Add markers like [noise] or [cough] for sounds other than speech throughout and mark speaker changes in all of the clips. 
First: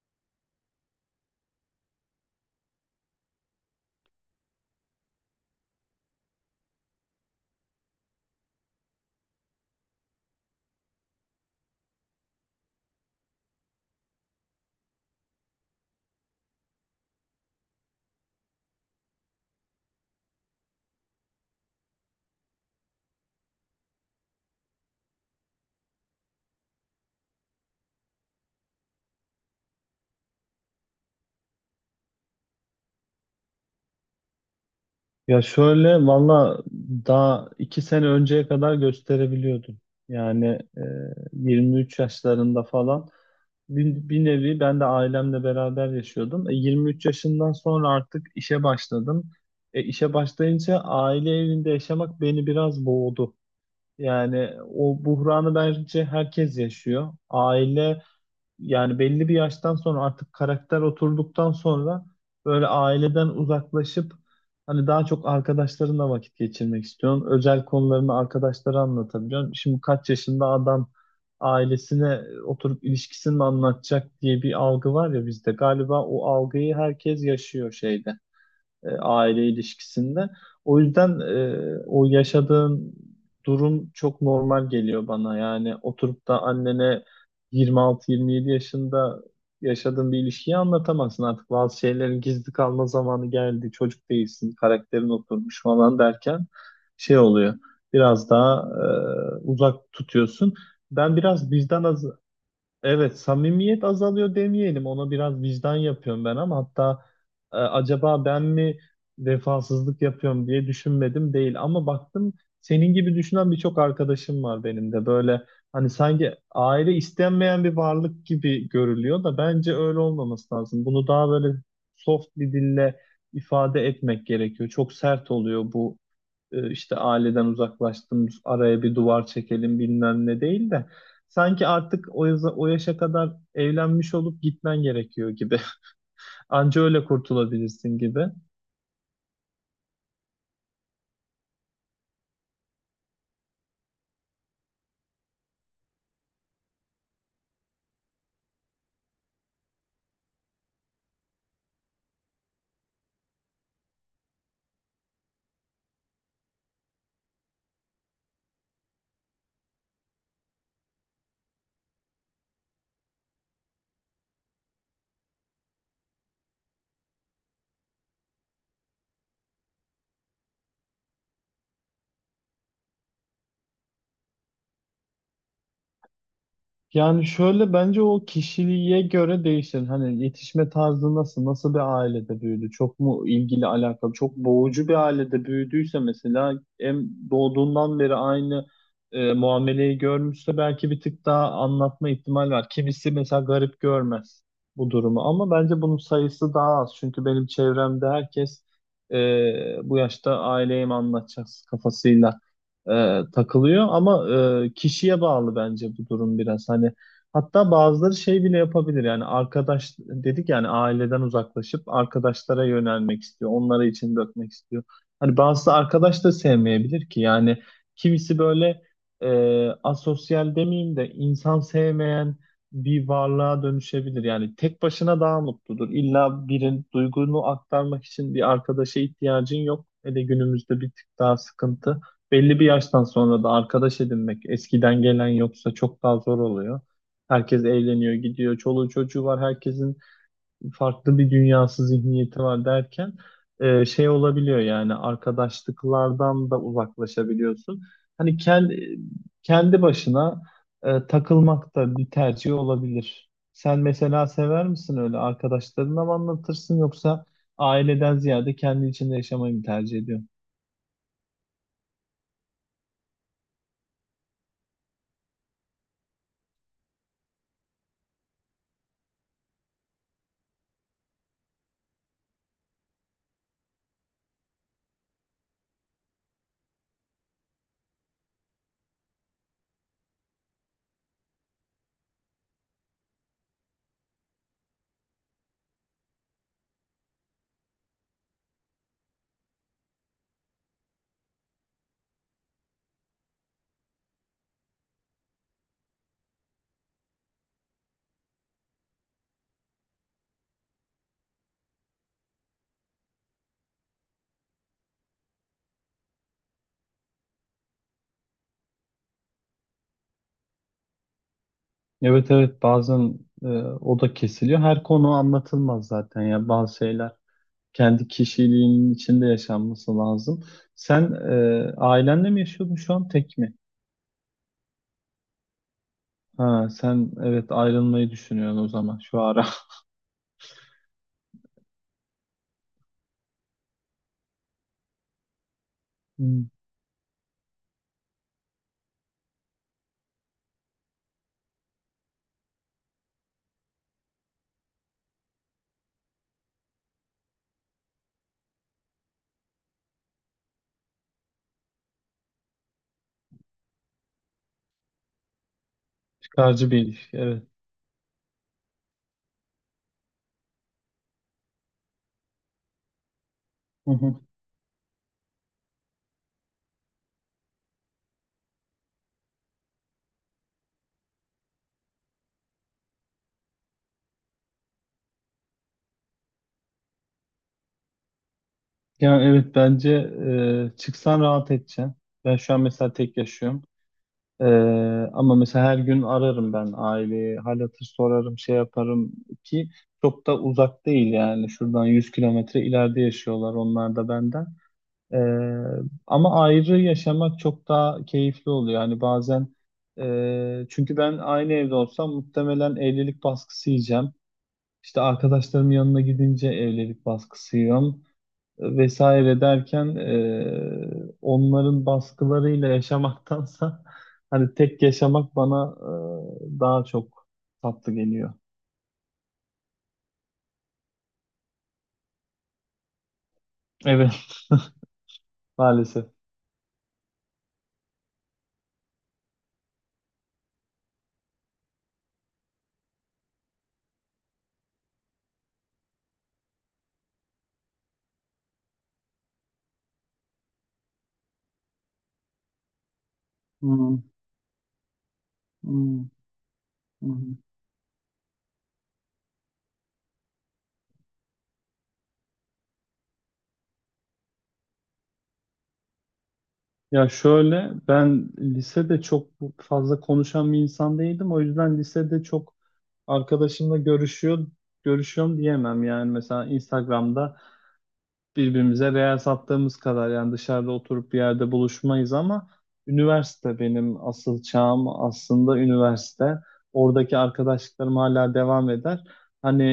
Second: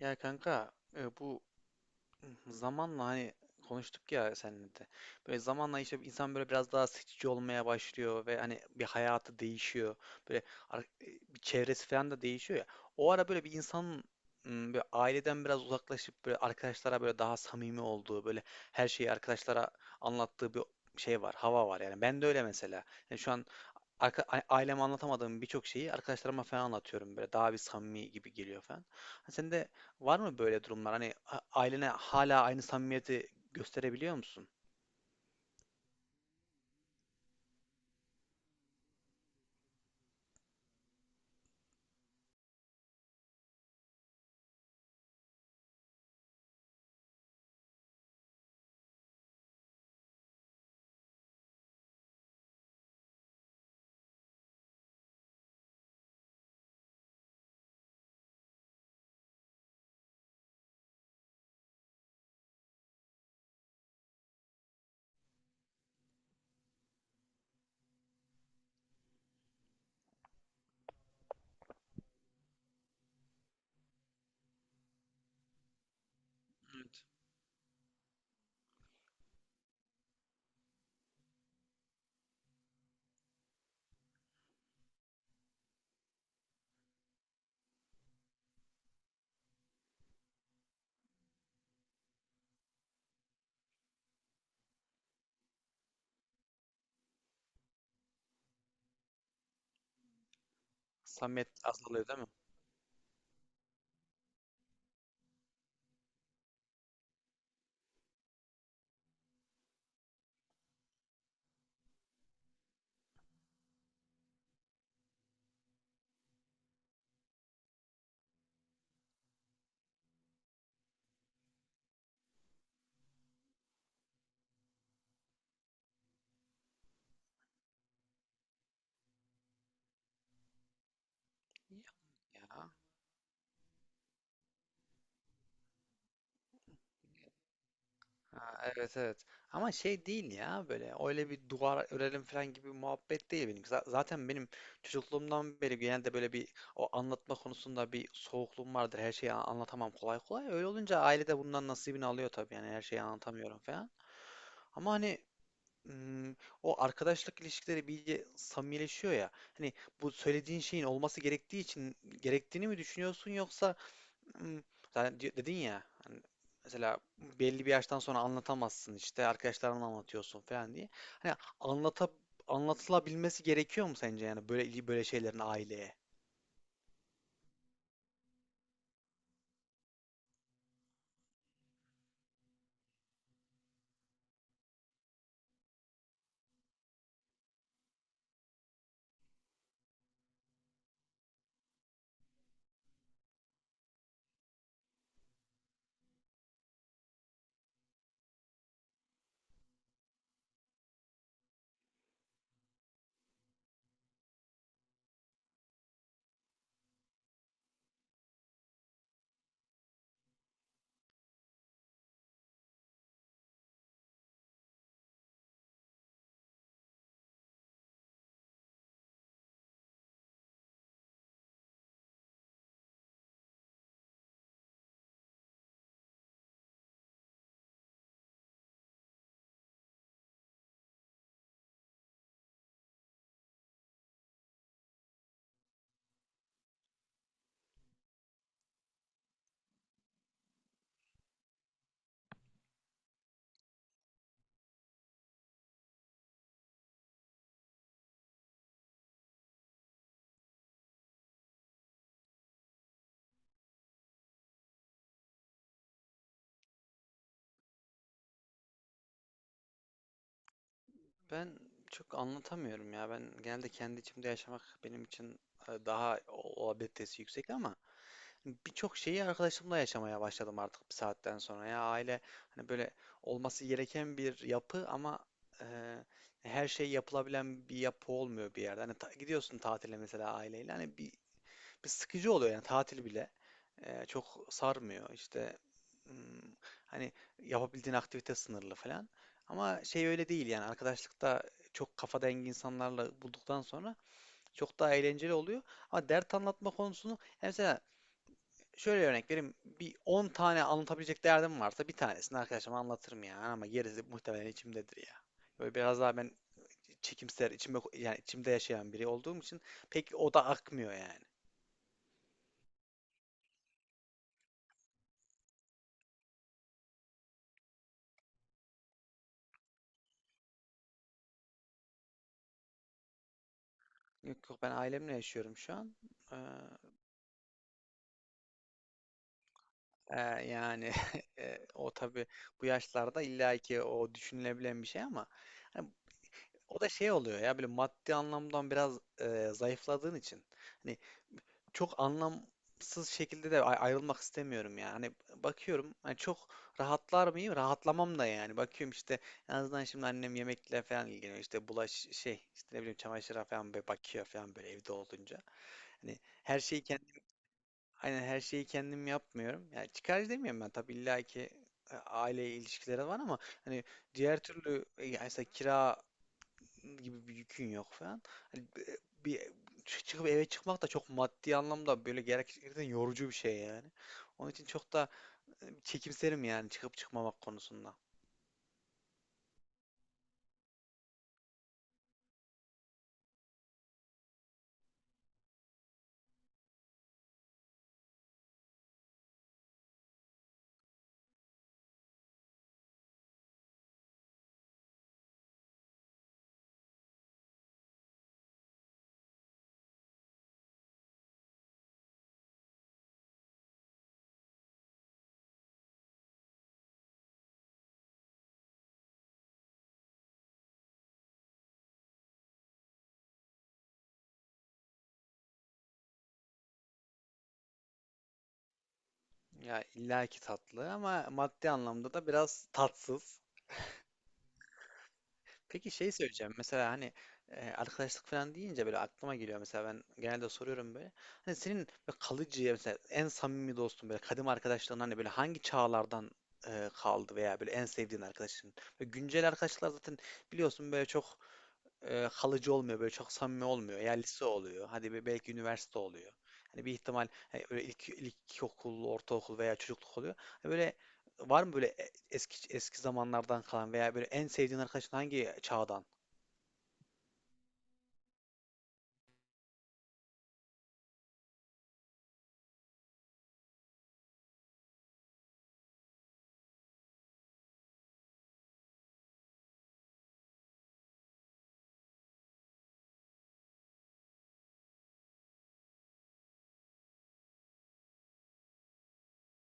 Speaker 1: Ya kanka, bu zamanla hani konuştuk ya seninle de. Böyle zamanla işte insan böyle biraz daha seçici olmaya başlıyor ve hani bir hayatı değişiyor. Böyle ar- e, bir çevresi falan da değişiyor ya. O ara böyle bir insanın böyle aileden biraz uzaklaşıp böyle arkadaşlara böyle daha samimi olduğu, böyle her şeyi arkadaşlara anlattığı bir şey var, hava var yani. Ben de öyle mesela. Yani şu an aileme anlatamadığım birçok şeyi arkadaşlarıma falan anlatıyorum böyle daha bir samimi gibi geliyor falan. Hani sende var mı böyle durumlar? Hani ailene hala aynı samimiyeti gösterebiliyor musun?
Speaker 2: Ya şöyle valla daha iki sene önceye kadar gösterebiliyordum. Yani e, 23 yaşlarında falan bir nevi ben de ailemle beraber yaşıyordum. E, 23 yaşından sonra artık işe başladım. E, işe başlayınca aile evinde yaşamak beni biraz boğdu. Yani o buhranı bence herkes yaşıyor. Aile, yani belli bir yaştan sonra artık karakter oturduktan sonra böyle aileden uzaklaşıp hani daha çok arkadaşlarınla vakit geçirmek istiyorsun. Özel konularını arkadaşlara anlatabiliyorsun. Şimdi kaç yaşında adam ailesine oturup ilişkisini mi anlatacak diye bir algı var ya bizde. Galiba o algıyı
Speaker 1: Evet.
Speaker 2: herkes yaşıyor şeyde, aile ilişkisinde. O yüzden o yaşadığın durum çok normal geliyor bana. Yani oturup da annene 26-27 yaşında yaşadığın bir ilişkiyi anlatamazsın. Artık bazı şeylerin gizli kalma zamanı geldi. Çocuk değilsin, karakterin oturmuş falan derken şey oluyor. Biraz daha uzak tutuyorsun. Ben
Speaker 1: Samimiyet
Speaker 2: biraz vicdan az,
Speaker 1: azalıyor değil mi?
Speaker 2: evet, samimiyet azalıyor demeyelim. Ona biraz vicdan yapıyorum ben ama hatta, acaba ben mi vefasızlık yapıyorum diye düşünmedim değil. Ama baktım senin gibi düşünen birçok arkadaşım var benim de. Böyle hani sanki aile istenmeyen bir varlık gibi görülüyor da bence öyle olmaması lazım. Bunu daha böyle soft bir dille ifade etmek gerekiyor. Çok sert oluyor bu, işte aileden uzaklaştım, araya bir duvar çekelim bilmem ne değil de sanki artık o, o
Speaker 1: Ya.
Speaker 2: yaşa kadar evlenmiş olup gitmen gerekiyor gibi. [laughs] Anca öyle kurtulabilirsin gibi.
Speaker 1: Ha, evet evet. Ama şey değil ya böyle öyle bir duvar örelim falan gibi bir muhabbet değil benim. Zaten benim çocukluğumdan beri genelde böyle bir o anlatma konusunda bir soğukluğum vardır. Her şeyi anlatamam kolay kolay. Öyle olunca ailede de bundan nasibini alıyor tabii yani her şeyi anlatamıyorum falan. Ama hani ım, o arkadaşlık ilişkileri bir iyice samimileşiyor ya. Hani bu söylediğin şeyin olması gerektiği için gerektiğini mi düşünüyorsun, yoksa Imm, zaten di dedin ya, hani, mesela belli bir yaştan sonra anlatamazsın, işte, arkadaşlarına anlatıyorsun falan diye. Hani, anlata anlatılabilmesi gerekiyor mu sence, yani, böyle böyle şeylerin aileye?
Speaker 2: Yani şöyle, bence o kişiliğe göre değişir. Hani yetişme tarzı nasıl, nasıl bir ailede büyüdü? Çok mu ilgili alakalı? Çok boğucu bir ailede büyüdüyse mesela, hem doğduğundan beri aynı muameleyi görmüşse belki bir tık daha anlatma ihtimali var. Kimisi mesela garip görmez bu durumu ama bence bunun sayısı daha az. Çünkü benim çevremde herkes e, bu yaşta aileye mi anlatacağız kafasıyla takılıyor ama kişiye bağlı bence bu durum biraz hani, hatta bazıları şey bile yapabilir yani, arkadaş dedik yani aileden uzaklaşıp arkadaşlara yönelmek istiyor, onlara için dökmek istiyor, hani bazısı arkadaş da sevmeyebilir ki yani. Kimisi böyle e, asosyal demeyeyim de insan sevmeyen bir varlığa dönüşebilir yani, tek başına daha mutludur. İlla birin duygunu aktarmak için bir arkadaşa ihtiyacın yok, hele günümüzde bir tık daha sıkıntı. Belli bir yaştan sonra da arkadaş edinmek, eskiden gelen yoksa, çok daha zor oluyor. Herkes evleniyor, gidiyor, çoluğu çocuğu var, herkesin farklı bir dünyası, zihniyeti var derken şey olabiliyor yani arkadaşlıklardan da uzaklaşabiliyorsun. Hani kendi başına takılmak da bir tercih olabilir. Sen mesela sever misin, öyle arkadaşlarına mı anlatırsın yoksa aileden ziyade kendi içinde yaşamayı mı tercih ediyorsun?
Speaker 1: Ben çok anlatamıyorum ya. Ben genelde kendi içimde yaşamak benim için, daha o olabilitesi yüksek ama birçok şeyi arkadaşımla yaşamaya başladım artık bir saatten sonra. Ya aile hani böyle olması gereken bir yapı ama e, her şey yapılabilen bir yapı olmuyor bir yerde. Hani gidiyorsun tatile mesela aileyle hani bir sıkıcı oluyor yani tatil bile çok sarmıyor işte, hmm, hani yapabildiğin aktivite sınırlı falan. Ama şey öyle değil yani arkadaşlıkta çok kafa dengi insanlarla bulduktan sonra çok daha eğlenceli oluyor. Ama dert anlatma konusunu yani mesela şöyle örnek vereyim. Bir 10 tane anlatabilecek derdim varsa bir tanesini arkadaşıma anlatırım ya. Ama gerisi muhtemelen içimdedir ya. Böyle biraz daha ben çekimser, içimde, yani içimde yaşayan biri olduğum için pek o da akmıyor yani.
Speaker 2: Evet, evet, bazen o da kesiliyor. Her konu anlatılmaz zaten ya, bazı şeyler kendi kişiliğinin içinde yaşanması lazım. Sen ailenle mi yaşıyordun, şu an tek mi?
Speaker 1: Yok yok, ben ailemle yaşıyorum şu an. Ee,
Speaker 2: Ha sen, evet, ayrılmayı düşünüyorsun o zaman şu ara. [laughs]
Speaker 1: e, yani [laughs] o tabii bu yaşlarda illa ki o düşünülebilen bir şey ama hani
Speaker 2: Hmm.
Speaker 1: o da şey oluyor ya böyle maddi anlamdan biraz zayıfladığın için. Hani çok anlamsız şekilde de ayrılmak istemiyorum yani. Hani bakıyorum hani çok rahatlar mıyım? Rahatlamam da yani. Bakıyorum işte en azından şimdi annem yemekle falan ilgileniyor. İşte bulaş şey işte ne bileyim çamaşıra falan böyle bakıyor falan böyle evde olunca. Hani her
Speaker 2: Çıkarcı
Speaker 1: şeyi
Speaker 2: bir
Speaker 1: kendim
Speaker 2: ilişki, evet.
Speaker 1: Aynen her şeyi kendim yapmıyorum. Yani çıkarcı demiyorum ben tabii, illa ki aile ilişkileri var ama hani
Speaker 2: Hı hı.
Speaker 1: diğer türlü, yani mesela kira gibi bir yükün yok falan. Hani bir çıkıp eve çıkmak da çok maddi anlamda böyle gerçekten yorucu bir şey yani. Onun için çok da çekimserim yani çıkıp çıkmamak konusunda.
Speaker 2: Ya evet, bence çıksan rahat edeceksin. Ben şu an mesela tek yaşıyorum. Ee, Ama mesela her gün ararım ben aileyi, hal hatır sorarım, şey yaparım ki çok da uzak değil yani. Şuradan 100 kilometre ileride yaşıyorlar onlar da benden. Ee, ama ayrı yaşamak çok daha keyifli oluyor. Yani bazen, çünkü ben aynı evde olsam muhtemelen evlilik baskısı yiyeceğim. İşte arkadaşlarımın yanına gidince evlilik baskısı yiyorum vesaire derken, onların baskılarıyla yaşamaktansa [laughs] hani tek yaşamak bana daha çok tatlı geliyor.
Speaker 1: Ya illaki tatlı ama maddi anlamda da biraz tatsız.
Speaker 2: Evet, [laughs]
Speaker 1: Peki
Speaker 2: maalesef.
Speaker 1: şey söyleyeceğim. Mesela hani arkadaşlık falan deyince böyle aklıma geliyor. Mesela ben genelde soruyorum böyle. Hani senin böyle kalıcı mesela en samimi dostun, böyle kadim arkadaşların hani böyle hangi çağlardan kaldı veya böyle en sevdiğin arkadaşın. Böyle güncel arkadaşlar zaten biliyorsun böyle çok kalıcı olmuyor böyle çok samimi olmuyor.
Speaker 2: Hmm,
Speaker 1: Ya lise oluyor. Hadi belki üniversite
Speaker 2: hmm,
Speaker 1: oluyor. Hani bir ihtimal
Speaker 2: hmm.
Speaker 1: hani böyle ilkokul, ortaokul veya çocukluk oluyor. Hani böyle var mı böyle eski eski zamanlardan kalan veya böyle en sevdiğin arkadaşın hangi çağdan?
Speaker 2: Ya şöyle, ben lisede çok fazla konuşan bir insan değildim. O yüzden lisede çok arkadaşımla görüşüyorum diyemem yani, mesela Instagram'da birbirimize real sattığımız kadar yani, dışarıda oturup bir yerde buluşmayız ama üniversite benim asıl çağım, aslında üniversite. Oradaki arkadaşlıklarım hala devam eder. Hani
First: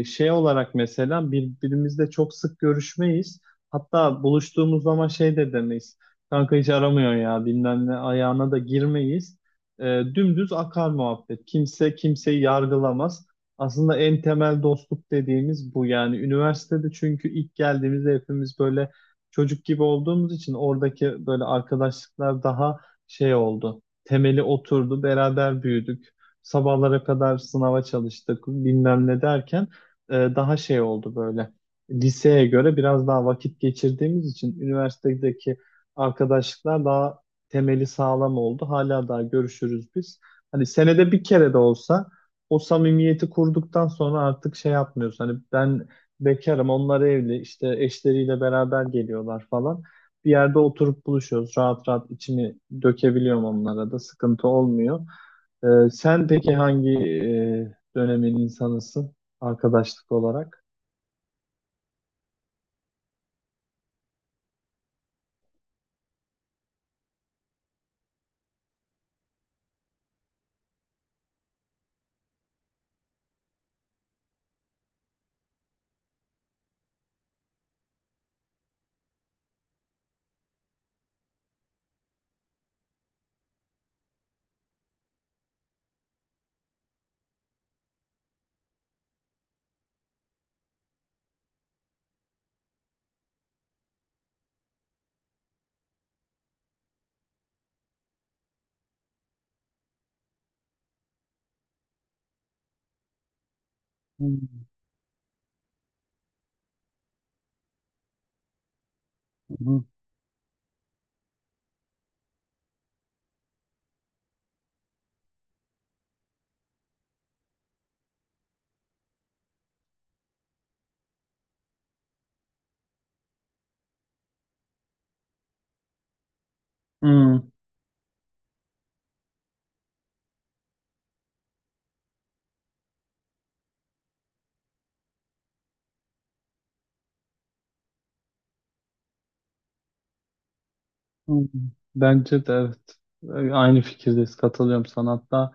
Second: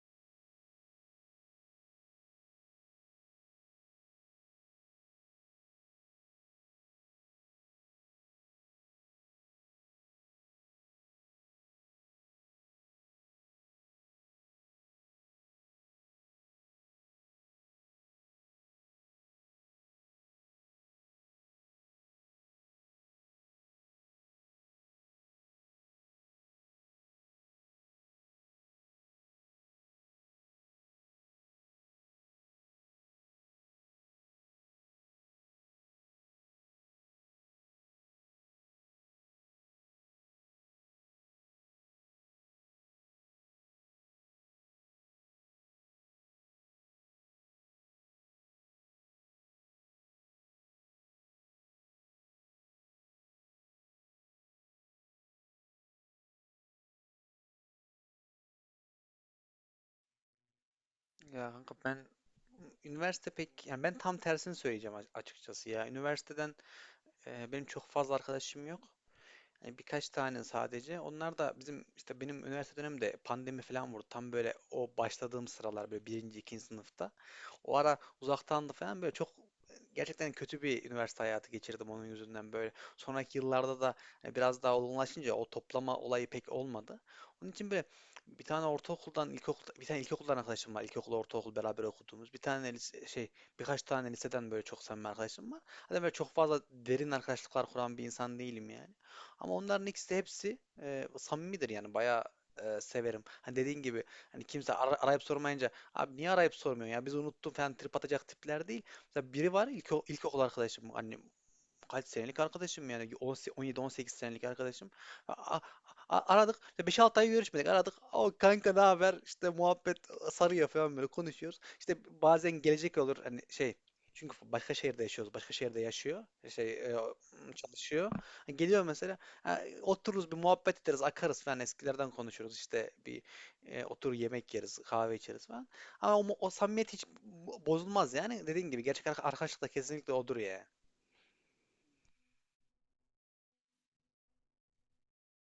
Speaker 2: şey olarak mesela birbirimizle çok sık görüşmeyiz. Hatta buluştuğumuz zaman şey de demeyiz. Kanka hiç aramıyor ya bilmem ne ayağına da girmeyiz. E, Dümdüz akar muhabbet. Kimse kimseyi yargılamaz. Aslında en temel dostluk dediğimiz bu yani, üniversitede, çünkü ilk geldiğimizde hepimiz böyle çocuk gibi olduğumuz için oradaki böyle arkadaşlıklar daha şey oldu. Temeli oturdu, beraber büyüdük. Sabahlara kadar sınava çalıştık, bilmem ne derken daha şey oldu böyle. Liseye göre biraz daha vakit geçirdiğimiz için üniversitedeki arkadaşlıklar daha temeli sağlam oldu. Hala daha görüşürüz biz. Hani senede bir kere de olsa, o samimiyeti kurduktan sonra artık şey yapmıyorsun. Hani ben bekarım, onlar evli, işte eşleriyle beraber geliyorlar falan. Bir yerde oturup buluşuyoruz. Rahat rahat içimi dökebiliyorum onlara da. Sıkıntı olmuyor. Sen peki hangi dönemin insanısın, arkadaşlık olarak?
Speaker 1: Ya kanka, ben üniversite pek yani ben tam tersini söyleyeceğim açıkçası ya. Üniversiteden benim çok fazla arkadaşım yok. Yani birkaç tane sadece. Onlar da bizim işte benim üniversite dönemimde pandemi falan vurdu. Tam böyle o başladığım sıralar böyle birinci, ikinci sınıfta. O ara uzaktandı falan böyle çok gerçekten kötü bir üniversite hayatı geçirdim onun yüzünden böyle. Sonraki yıllarda da hani biraz daha olgunlaşınca o toplama olayı pek olmadı. Onun için böyle bir tane ortaokuldan, ilkokul bir tane ilkokuldan arkadaşım var. İlkokul, ortaokul beraber okuduğumuz. Bir tane lise, şey, birkaç tane liseden böyle çok samimi arkadaşım var. Hani böyle çok fazla derin arkadaşlıklar kuran bir insan değilim yani. Ama onların ikisi de hepsi samimidir yani bayağı severim. Hani dediğin gibi hani
Speaker 2: Hmm,
Speaker 1: kimse arayıp sormayınca, abi niye arayıp sormuyorsun ya? Biz unuttum falan trip atacak tipler değil. Mesela biri var
Speaker 2: hmm,
Speaker 1: ilkokul arkadaşım, annem kaç senelik arkadaşım yani 17-18 senelik arkadaşım. A- a- Aradık işte beş altı ay görüşmedik, aradık. O kanka ne haber işte muhabbet sarıyor falan böyle konuşuyoruz. İşte bazen gelecek olur hani şey, çünkü başka şehirde yaşıyoruz. Başka şehirde yaşıyor. Şey,
Speaker 2: hmm,
Speaker 1: çalışıyor. Geliyor mesela. Ha, otururuz bir muhabbet ederiz. Akarız falan, eskilerden konuşuruz. İşte otur yemek yeriz. Kahve içeriz falan. Ama o samimiyet hiç bozulmaz yani. Dediğin gibi gerçek arkadaşlık da kesinlikle odur ya.
Speaker 2: hmm. Bence de evet. Aynı fikirdeyiz. Katılıyorum sana. Hatta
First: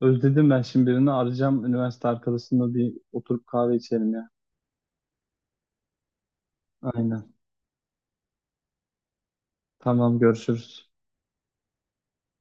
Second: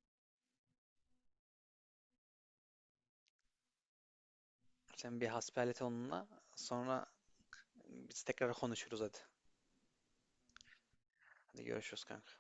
Speaker 2: özledim, ben şimdi birini arayacağım. Üniversite arkadaşımla bir oturup kahve içelim ya.
Speaker 1: Sen bir hasbihal et onunla. Sonra
Speaker 2: Aynen.
Speaker 1: biz tekrar konuşuruz hadi.
Speaker 2: Tamam, görüşürüz.
Speaker 1: Hadi görüşürüz kanka.